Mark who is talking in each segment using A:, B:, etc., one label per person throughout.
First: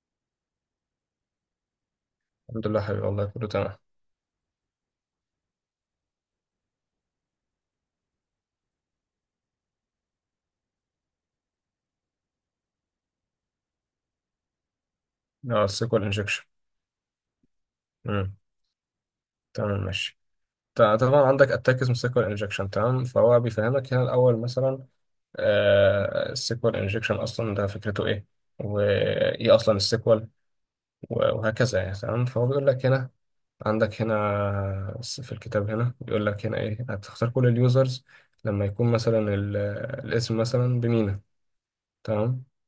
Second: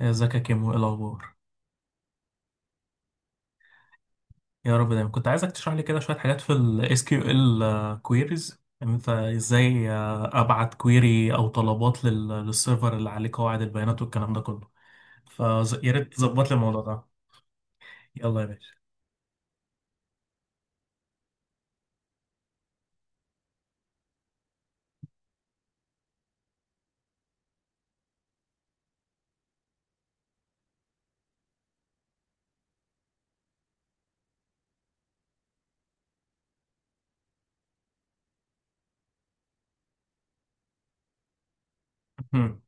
A: ازيك يا كيمو، ايه الاخبار؟
B: الحمد لله حبيبي، والله كله تمام.
A: يا رب دايما. كنت عايزك تشرح لي كده شويه حاجات في ال SQL queries، ان انت ازاي ابعت كويري او طلبات للسيرفر اللي عليه قواعد البيانات والكلام ده كله.
B: اه
A: فيا
B: السيكوال
A: ريت
B: انجكشن.
A: تظبط لي الموضوع ده.
B: امم
A: يلا يا باشا.
B: تمام ماشي. طبعا عندك اتاك اسمه سيكوال انجكشن تمام، فهو بيفهمك هنا الاول مثلا: السيكوال انجكشن اصلا ده فكرته ايه، وايه اصلا السيكوال، وهكذا يعني. تمام فهو بيقول لك هنا عندك هنا في الكتاب هنا بيقول لك هنا ايه، هتختار كل اليوزرز لما يكون مثلا الاسم مثلا بمينا. تمام
A: مم.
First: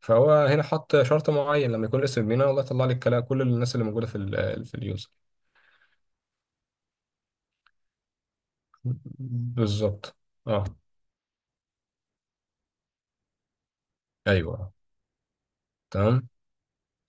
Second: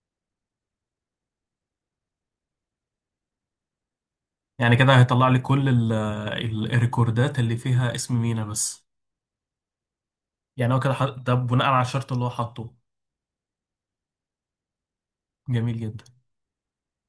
B: فهو هنا حط شرط معين، لما يكون الاسم بمينا والله يطلع لك كل الناس اللي موجوده في
A: يعني كده
B: اليوزر.
A: هيطلع لي كل الريكوردات اللي فيها اسم مينا بس.
B: بالظبط، اه،
A: يعني هو كده ده بناء على الشرط اللي هو حاطه.
B: ايوه،
A: جميل جدا.
B: تمام.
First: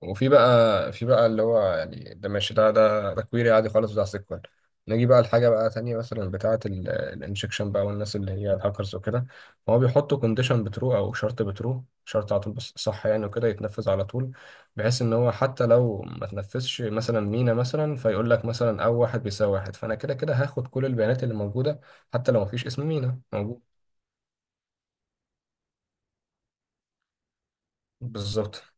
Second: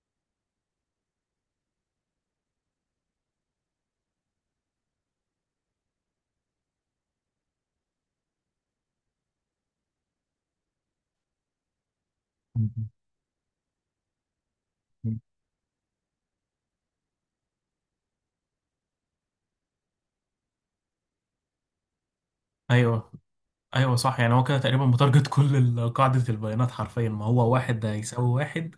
B: وفي بقى اللي هو يعني ده ماشي، ده كويري عادي خالص بتاع سيكوال. نيجي بقى لحاجه بقى تانية مثلا بتاعه الانجكشن بقى، والناس اللي هي الهاكرز وكده، هو بيحطوا كونديشن بترو او شرط بترو، شرط على طول بس صح يعني، وكده يتنفذ على طول، بحيث ان
A: مم.
B: هو حتى لو ما تنفذش مثلا مينا، مثلا فيقول لك مثلا او واحد بيساوي واحد، فانا كده كده هاخد كل البيانات اللي موجوده حتى لو ما فيش اسم
A: ايوه.
B: مينا موجود.
A: ايوه صح، يعني هو كده تقريبا متارجت كل قاعده البيانات حرفيا، ما هو واحد ده يساوي
B: بالظبط.
A: واحد.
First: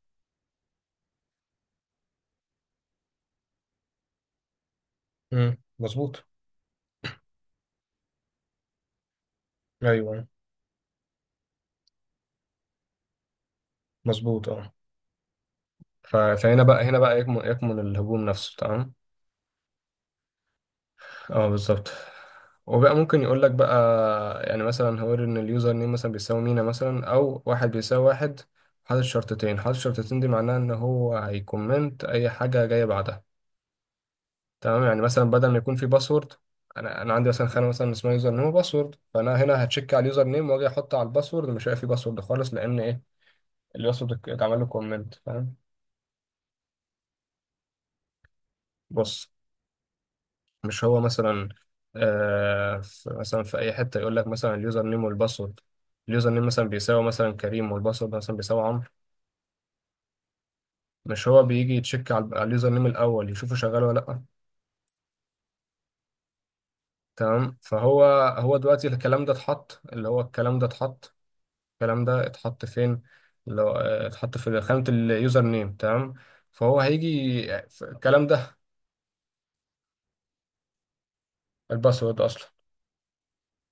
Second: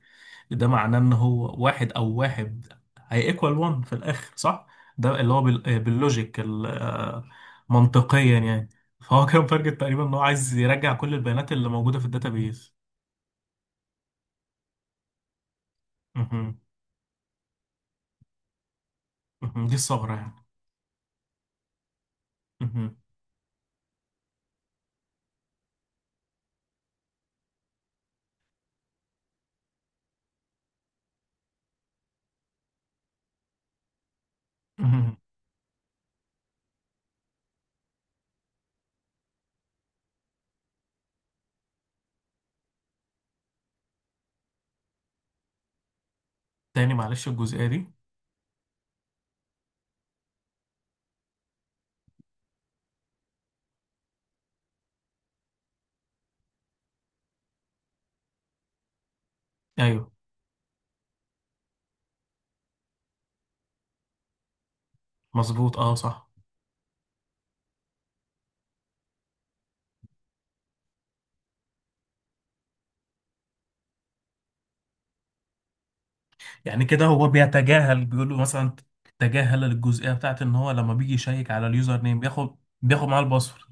A: ده معناه ان هو واحد او واحد. هي ايكوال 1 في الاخر صح؟ ده اللي هو
B: مظبوط.
A: باللوجيك منطقيا يعني. فهو كان تارجت تقريبا ان هو
B: ايوه
A: عايز يرجع كل البيانات اللي موجوده في الداتابيز.
B: مظبوط، اه.
A: مهم.
B: فهنا بقى هنا بقى يكمن الهجوم نفسه تمام.
A: مهم. دي الثغره يعني.
B: اه بالظبط.
A: مهم.
B: وبقى ممكن يقول لك بقى يعني مثلا هو ان اليوزر نيم مثلا بيساوي مينا مثلا او واحد بيساوي واحد، حاطط شرطتين. حاطط شرطتين دي معناها ان هو هيكومنت اي حاجه جايه بعدها. تمام، يعني
A: مهم.
B: مثلا بدل ما يكون في باسورد، انا عندي مثلا خانه مثلا اسمها يوزر نيم وباسورد، فانا هنا هتشيك على اليوزر نيم، واجي احط على الباسورد مش هلاقي في باسورد خالص لان ايه، الباسورد اتعمل له كومنت. فاهم؟
A: تاني معلش الجزئيه دي.
B: بص، مش هو مثلا، مثلا في اي حته يقول لك مثلا اليوزر نيم والباسورد، اليوزر نيم مثلا بيساوي مثلا كريم، والباسورد مثلا بيساوي عمرو.
A: ايوه
B: مش هو بيجي يتشيك على اليوزر نيم الاول، يشوفه شغال ولا لا.
A: مظبوط اه صح.
B: تمام فهو، هو دلوقتي الكلام ده اتحط، اللي هو الكلام ده اتحط، الكلام ده اتحط فين؟ اللي هو، اتحط في خانه اليوزر نيم. تمام فهو
A: يعني كده هو
B: هيجي في
A: بيتجاهل،
B: الكلام
A: بيقول له
B: ده،
A: مثلا تجاهل الجزئيه بتاعت ان هو لما بيجي يشيك على اليوزر نيم
B: الباسورد اصلا،
A: بياخد، بياخد معاه الباسورد.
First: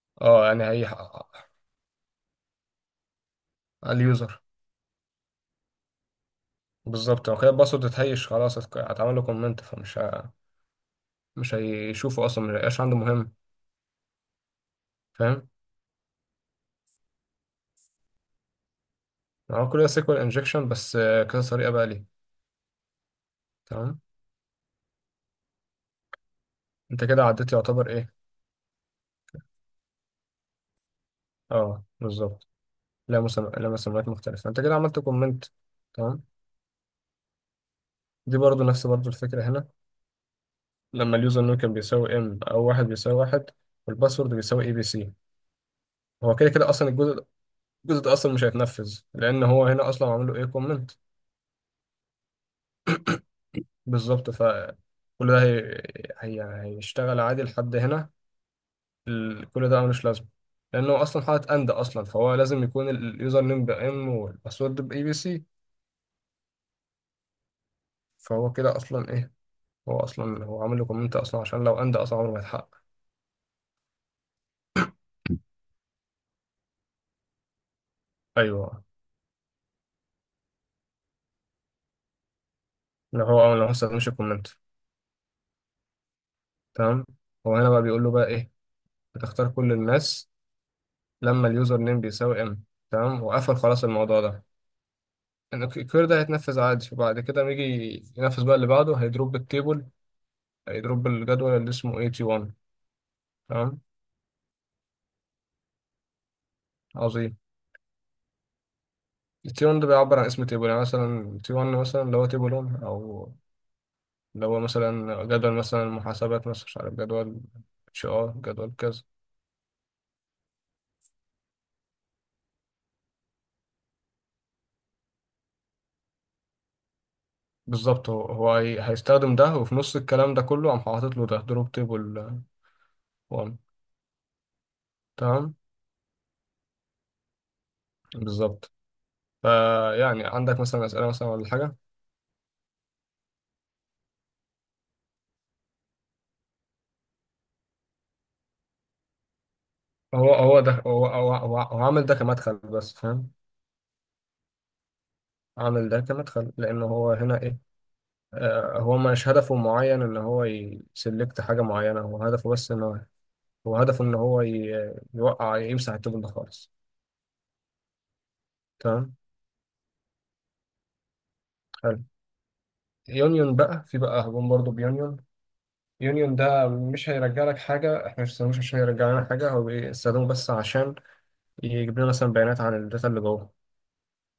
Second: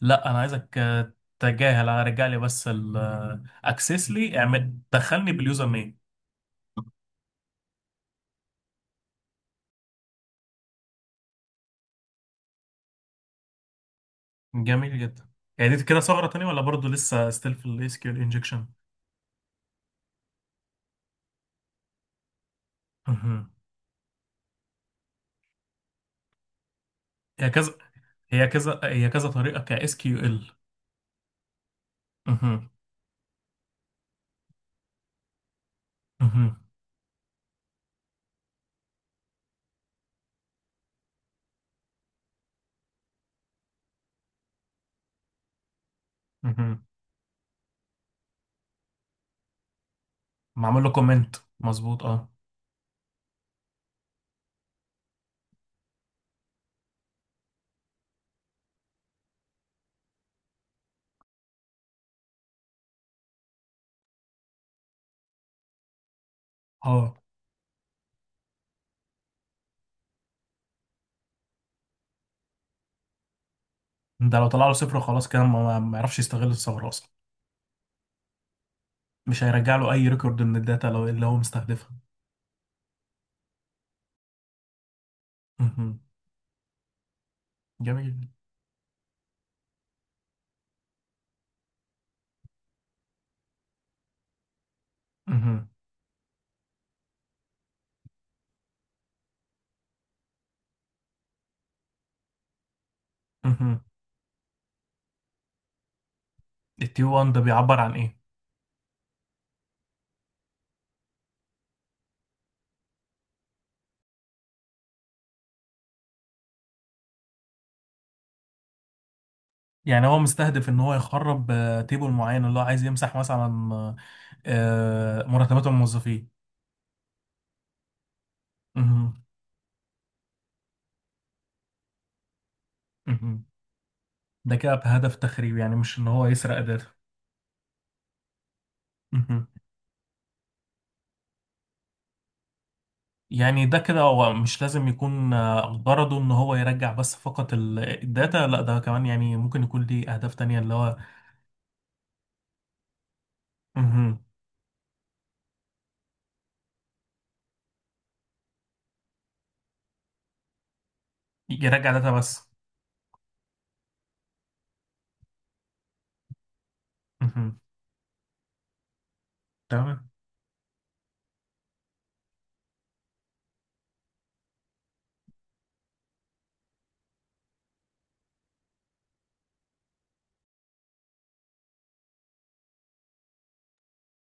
A: لا انا
B: اه يعني
A: عايزك
B: هي،
A: تجاهل، انا رجع لي بس الاكسس، لي
B: اليوزر.
A: اعمل دخلني باليوزر نيم.
B: بالظبط، هو كده الباسورد اتهيش خلاص، اتعمل له كومنت، فمش مش هيشوفه اصلا، مش هيبقاش عنده مهم.
A: جميل جدا.
B: فاهم؟
A: يعني دي كده ثغرة تانية ولا برضو لسه ستيل في الاس كيو ال انجكشن؟
B: هو كل ده سيكوال انجكشن بس كذا طريقه بقى ليه.
A: مهم.
B: تمام. انت كده
A: هي
B: عديت
A: كذا
B: يعتبر ايه.
A: هي كذا طريقة ك اس كيو ال.
B: اه بالظبط.
A: مهم.
B: لا، مسميات مختلفه، انت كده عملت كومنت. تمام.
A: مهم.
B: دي برضو نفس برضو الفكره هنا، لما اليوزر نوم كان بيساوي ام او واحد بيساوي واحد، والباسورد بيساوي اي بي سي، هو كده كده
A: مهم.
B: اصلا الجزء ده اصلا مش هيتنفذ، لان هو هنا اصلا عامل له ايه
A: معمول له
B: كومنت.
A: كومنت مظبوط اه.
B: بالظبط. كل ده هيشتغل عادي لحد هنا. كل ده ملوش لازمه، لانه اصلا حاطط اند اصلا، فهو لازم يكون اليوزر نيم بام والباسورد باي بي سي.
A: اه.
B: فهو كده اصلا ايه، هو اصلا عامل له كومنت اصلا، عشان لو اند اصلا عمره ما يتحقق.
A: ده لو طلع له صفر خلاص كده ما يعرفش يستغل الثغرة اصلا.
B: ايوه.
A: مش هيرجع له اي ريكورد من الداتا لو اللي هو مستهدفها.
B: لو ما استخدمش الكومنت.
A: مهم.
B: تمام. هو هنا بقى بيقول له بقى
A: جميل.
B: ايه، بتختار كل الناس لما اليوزر نيم بيساوي ام. تمام، وقفل خلاص الموضوع ده، إن
A: مهم.
B: الكير ده هيتنفذ عادي، وبعد كده لما يجي ينفذ بقى اللي بعده، هيدروب التيبل، هيدروب الجدول اللي اسمه 81.
A: مهم.
B: تمام
A: التي 1
B: عظيم.
A: ده بيعبر عن ايه؟
B: التي 1 ده بيعبر عن اسم تيبل، يعني مثلا تي 1 مثلا اللي هو تيبل 1، او اللي هو مثلا جدول مثلا محاسبات، مثلا مش عارف، جدول اتش ار، جدول كذا.
A: يعني هو مستهدف ان هو يخرب تيبل معين اللي هو عايز يمسح مثلا آه، مرتبات الموظفين.
B: بالظبط، هو
A: مهم.
B: هيستخدم ده، وفي نص الكلام ده كله قام حاطط له ده دروب تيبل
A: مهم.
B: 1.
A: ده كده بهدف
B: تمام
A: تخريب يعني، مش ان هو يسرق داتا.
B: بالظبط.
A: مهم.
B: فيعني عندك مثلا اسئله مثلا ولا حاجه؟
A: يعني ده كده هو مش لازم يكون غرضه ان هو يرجع بس فقط الداتا، لا ده كمان يعني ممكن يكون ليه اهداف
B: هو
A: تانية
B: هو
A: اللي
B: ده
A: هو.
B: هو هو هو, هو عامل ده كمدخل بس، فاهم؟
A: مهم.
B: عامل ده كمدخل لان هو هنا ايه، هو مش هدفه معين ان هو يسلكت حاجه
A: يرجع
B: معينه،
A: داتا
B: هو
A: بس.
B: هدفه بس ان هو هدفه ان هو يوقع يمسح التوب ده خالص.
A: مهم.
B: تمام
A: تمام.
B: حلو. يونيون بقى، في بقى هجوم برضه بيونيون. يونيون ده مش هيرجع لك حاجة، احنا مش بنستخدموش عشان يرجع لنا حاجة، هو بيستخدمه بس عشان يجيب لنا مثلا بيانات عن الداتا اللي جوه.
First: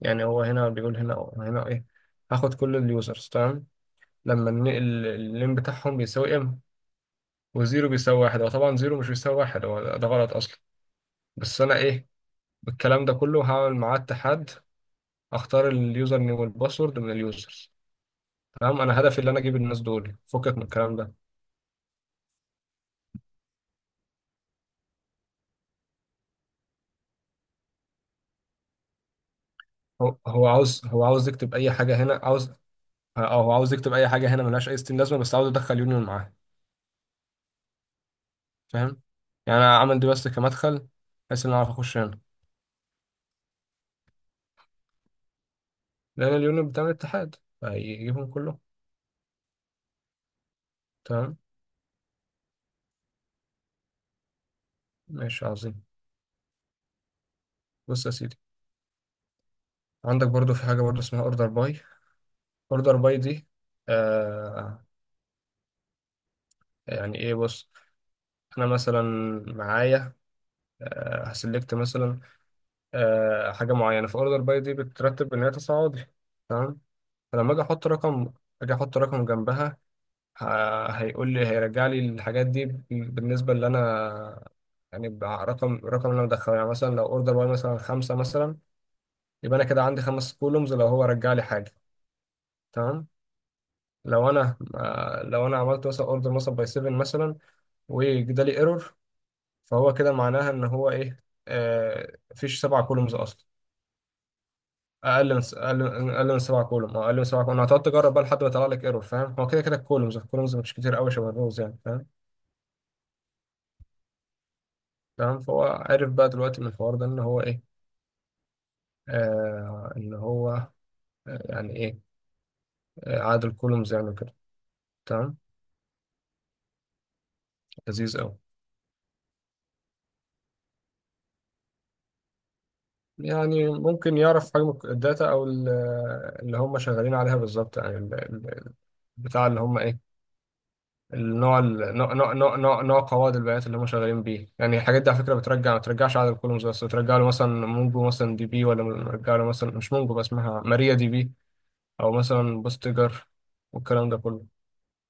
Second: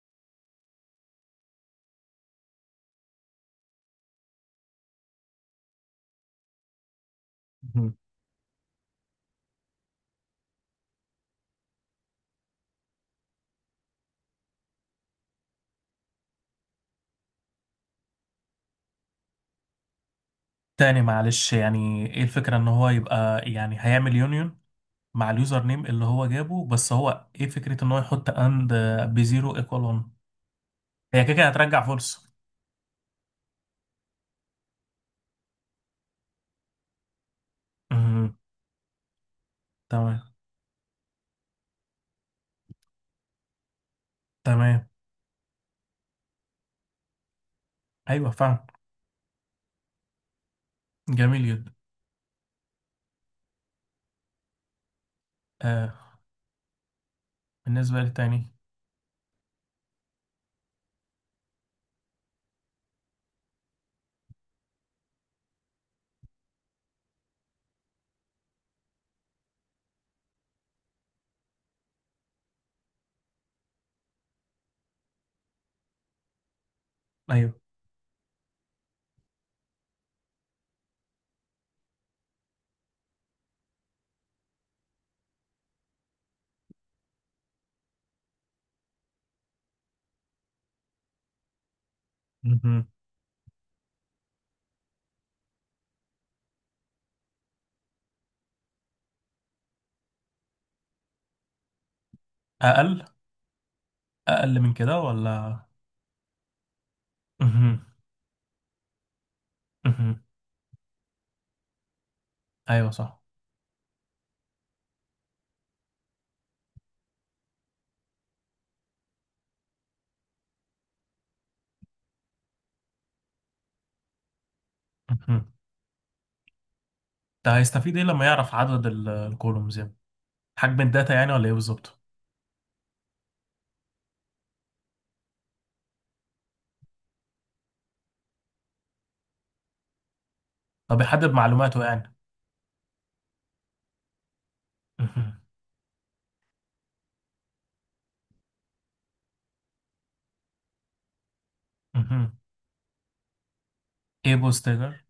B: يعني هو هنا بيقول هنا، أو هنا ايه، هاخد كل اليوزرز تمام لما النقل اللين بتاعهم بيساوي ام، وزيرو
A: مهم.
B: بيساوي واحد. هو طبعا زيرو مش بيساوي واحد، هو ده غلط اصلا، بس انا ايه، بالكلام ده كله هعمل معاه اتحاد، اختار اليوزر نيم والباسورد من اليوزرز. تمام، انا هدفي اللي انا اجيب الناس دول فكك من الكلام
A: تاني
B: ده.
A: معلش، يعني ايه الفكرة ان هو يبقى يعني هيعمل يونيون مع اليوزر نيم اللي هو جابه؟ بس هو ايه فكرة ان هو يحط اند بزيرو ايكوال 1؟
B: هو
A: هي
B: عاوز
A: كده كده
B: يكتب اي
A: هترجع
B: حاجه هنا،
A: فرصة.
B: عاوز، او هو عاوز يكتب اي حاجه هنا ملهاش اي ستين لازمه، بس عاوز ادخل يونيون معاه.
A: مهم.
B: فاهم؟ يعني انا عامل دي
A: تمام.
B: بس كمدخل، بحيث ان انا اعرف اخش هنا،
A: تمام.
B: لان اليونيون بتاع الاتحاد، فيجيبهم
A: ايوه فاهم.
B: كلهم. تمام
A: جميل جدا.
B: ماشي عظيم.
A: آه. بالنسبة
B: بص يا سيدي،
A: للتاني.
B: عندك برضو في حاجه برضو اسمها اوردر باي، اوردر باي دي آه يعني ايه، بص، انا مثلا معايا هسلكت مثلا حاجه معينه، فاوردر باي دي بترتب ان هي تصاعدي. تمام.
A: ايوه.
B: فلما اجي احط رقم، اجي احط رقم جنبها، هيقول لي، هيرجع لي الحاجات دي بالنسبه اللي انا يعني، الرقم اللي انا مدخله، يعني مثلا لو اوردر باي مثلا خمسه مثلا، يبقى انا كده عندي خمس كولومز لو هو رجع لي حاجه.
A: مهم.
B: تمام. لو انا عملت مثلا اوردر مثلا باي 7 مثلا وجدالي ايرور، فهو كده معناها ان هو ايه، مفيش سبع
A: اقل.
B: كولومز اصلا،
A: اقل من كده
B: اقل
A: ولا؟
B: اقل من 7 كولوم، اه، اقل من 7 كولوم،
A: مهم.
B: هتقعد تجرب بقى لحد ما يطلع لك ايرور. فاهم؟ هو كده كده الكولومز،
A: مهم.
B: مش كتير قوي، شبه الروز يعني، فاهم؟
A: ايوه صح.
B: تمام. فهو عرف بقى دلوقتي من الحوار ده ان هو ايه، ان هو يعني ايه، عدد الكولومز يعني كده. تمام.
A: مهم. ده هيستفيد ايه
B: لذيذ
A: لما
B: قوي.
A: يعرف عدد الكولومز يعني؟ حجم الداتا يعني ولا ايه بالظبط؟
B: يعني ممكن يعرف حجم الداتا او اللي هم شغالين عليها بالظبط، يعني البتاع اللي هم ايه،
A: طب يحدد
B: النوع
A: معلوماته يعني.
B: نوع قواعد البيانات اللي هم شغالين بيه، يعني الحاجات دي على فكره
A: مهم.
B: بترجع، ما بترجعش عدد الكولومز بس، بترجع له مثلا مونجو مثلا دي بي، ولا بترجع له مثلا مش مونجو بس اسمها ماريا دي بي، او
A: مهم.
B: مثلا بوستجر، والكلام ده
A: ايه
B: كله.
A: بوستجر؟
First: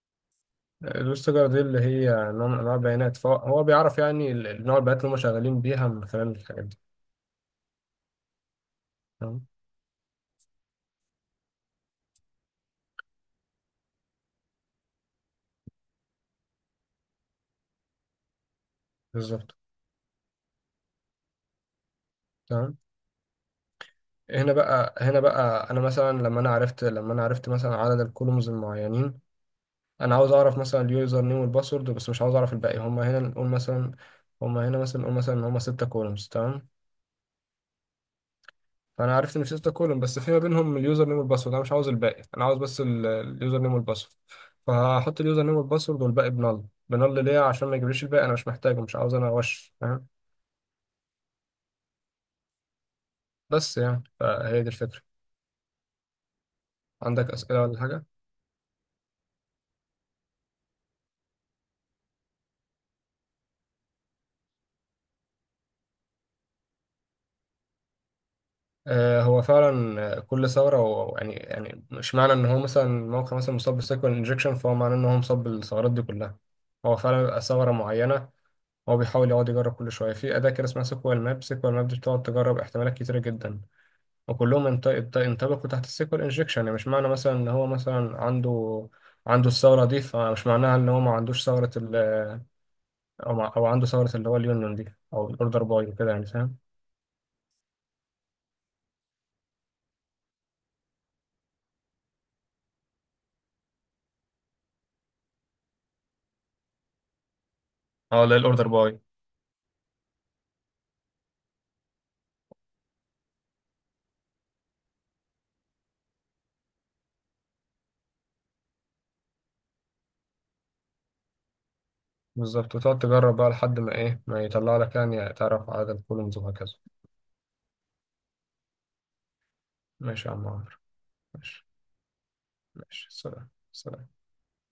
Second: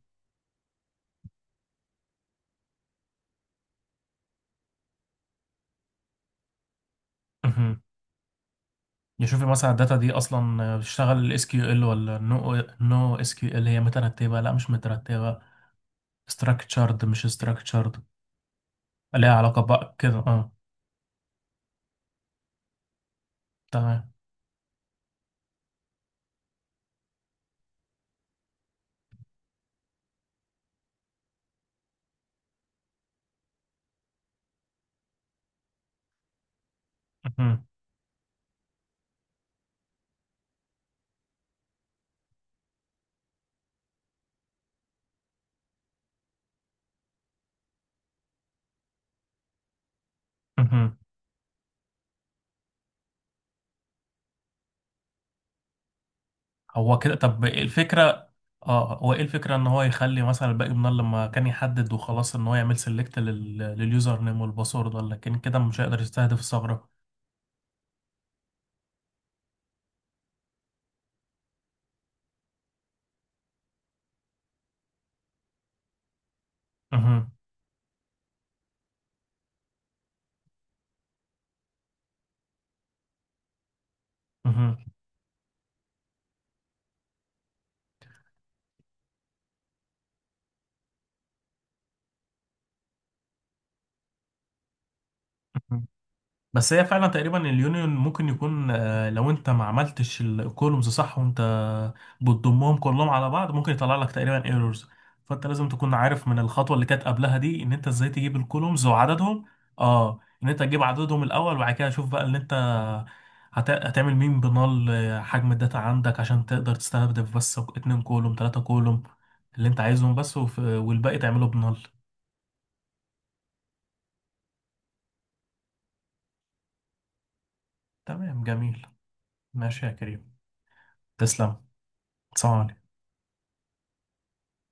B: البوستجر دي اللي هي نوع من انواع البيانات، فهو بيعرف يعني نوع البيانات اللي هم شغالين بيها من خلال الحاجات دي.
A: يشوف
B: تمام
A: مثلا الداتا دي اصلا بتشتغل الاس كيو ال ولا نو نو اس كيو ال، هي مترتبه لا مش مترتبه. structured مش structured. ليها
B: بالظبط.
A: علاقه بقى كده اه.
B: تمام.
A: تمام.
B: هنا بقى انا مثلا لما انا عرفت، لما انا عرفت مثلا عدد الكولومز المعينين، انا عاوز اعرف مثلا اليوزر نيم والباسورد بس، مش عاوز اعرف الباقي. هما هنا نقول مثلا، هما هنا مثلا نقول مثلا ان هما ستة كولومز. تمام،
A: مهم.
B: فانا عرفت ان في ستة كولوم، بس في ما بينهم اليوزر نيم والباسورد، انا مش عاوز الباقي، انا عاوز بس اليوزر نيم والباسورد. فهحط اليوزر نيم والباسورد والباقي بنل. بنل ليه، عشان ما يجيبليش الباقي، انا مش محتاجه، مش عاوز انا وش. فاهم؟
A: مهم.
B: بس يعني فهي دي الفكرة.
A: هو كده.
B: عندك
A: طب إيه
B: اسئلة ولا حاجة؟
A: الفكره؟ اه هو ايه الفكره ان هو يخلي مثلا الباقي من لما كان يحدد وخلاص ان هو يعمل سيلكت لليوزر نيم والباسورد، ولا كان كده مش هيقدر يستهدف الثغره؟
B: هو فعلا كل ثوره هو يعني مش معنى ان هو مثلا موقع مثلا مصاب بالسيكوال انجكشن، فهو معناه ان هو مصاب بالثغرات دي كلها. هو فعلا
A: مهم.
B: بيبقى ثغره معينه، هو بيحاول يقعد يجرب كل شويه في اداه كده اسمها سيكوال ماب. سيكوال ماب دي بتقعد تجرب احتمالات كتيره جدا، وكلهم ينطبقوا تحت السيكوال انجكشن. يعني مش معنى مثلا ان هو مثلا عنده، الثغره دي، فمش معناها ان هو ما عندوش ثغره او أو عنده ثغره اللي هو اليونيون دي او الاوردر
A: مهم.
B: باي وكده، يعني فاهم؟
A: بس هي فعلا تقريبا اليونيون ممكن يكون لو انت ما عملتش الكولومز صح وانت بتضمهم كلهم على بعض ممكن يطلع لك تقريبا ايرورز. فانت لازم تكون عارف من الخطوه اللي كانت قبلها دي ان انت ازاي
B: اه،
A: تجيب
B: لا الاوردر
A: الكولومز
B: باي.
A: وعددهم. اه ان انت تجيب عددهم الاول، وبعد كده شوف بقى اللي انت هتعمل مين بنال حجم الداتا عندك عشان تقدر تستهدف بس 2 كولوم 3 كولوم اللي انت عايزهم بس، والباقي تعمله بنال.
B: بالظبط، وتقعد تجرب بقى لحد ما ايه ما يطلع لك، يعني تعرف عدد الكولومز وهكذا.
A: تمام جميل. ماشي يا
B: ماشي
A: كريم.
B: يا عم عمرو.
A: تسلم.
B: ماشي،
A: سلام عليكم.
B: ماشي. سلام، سلام.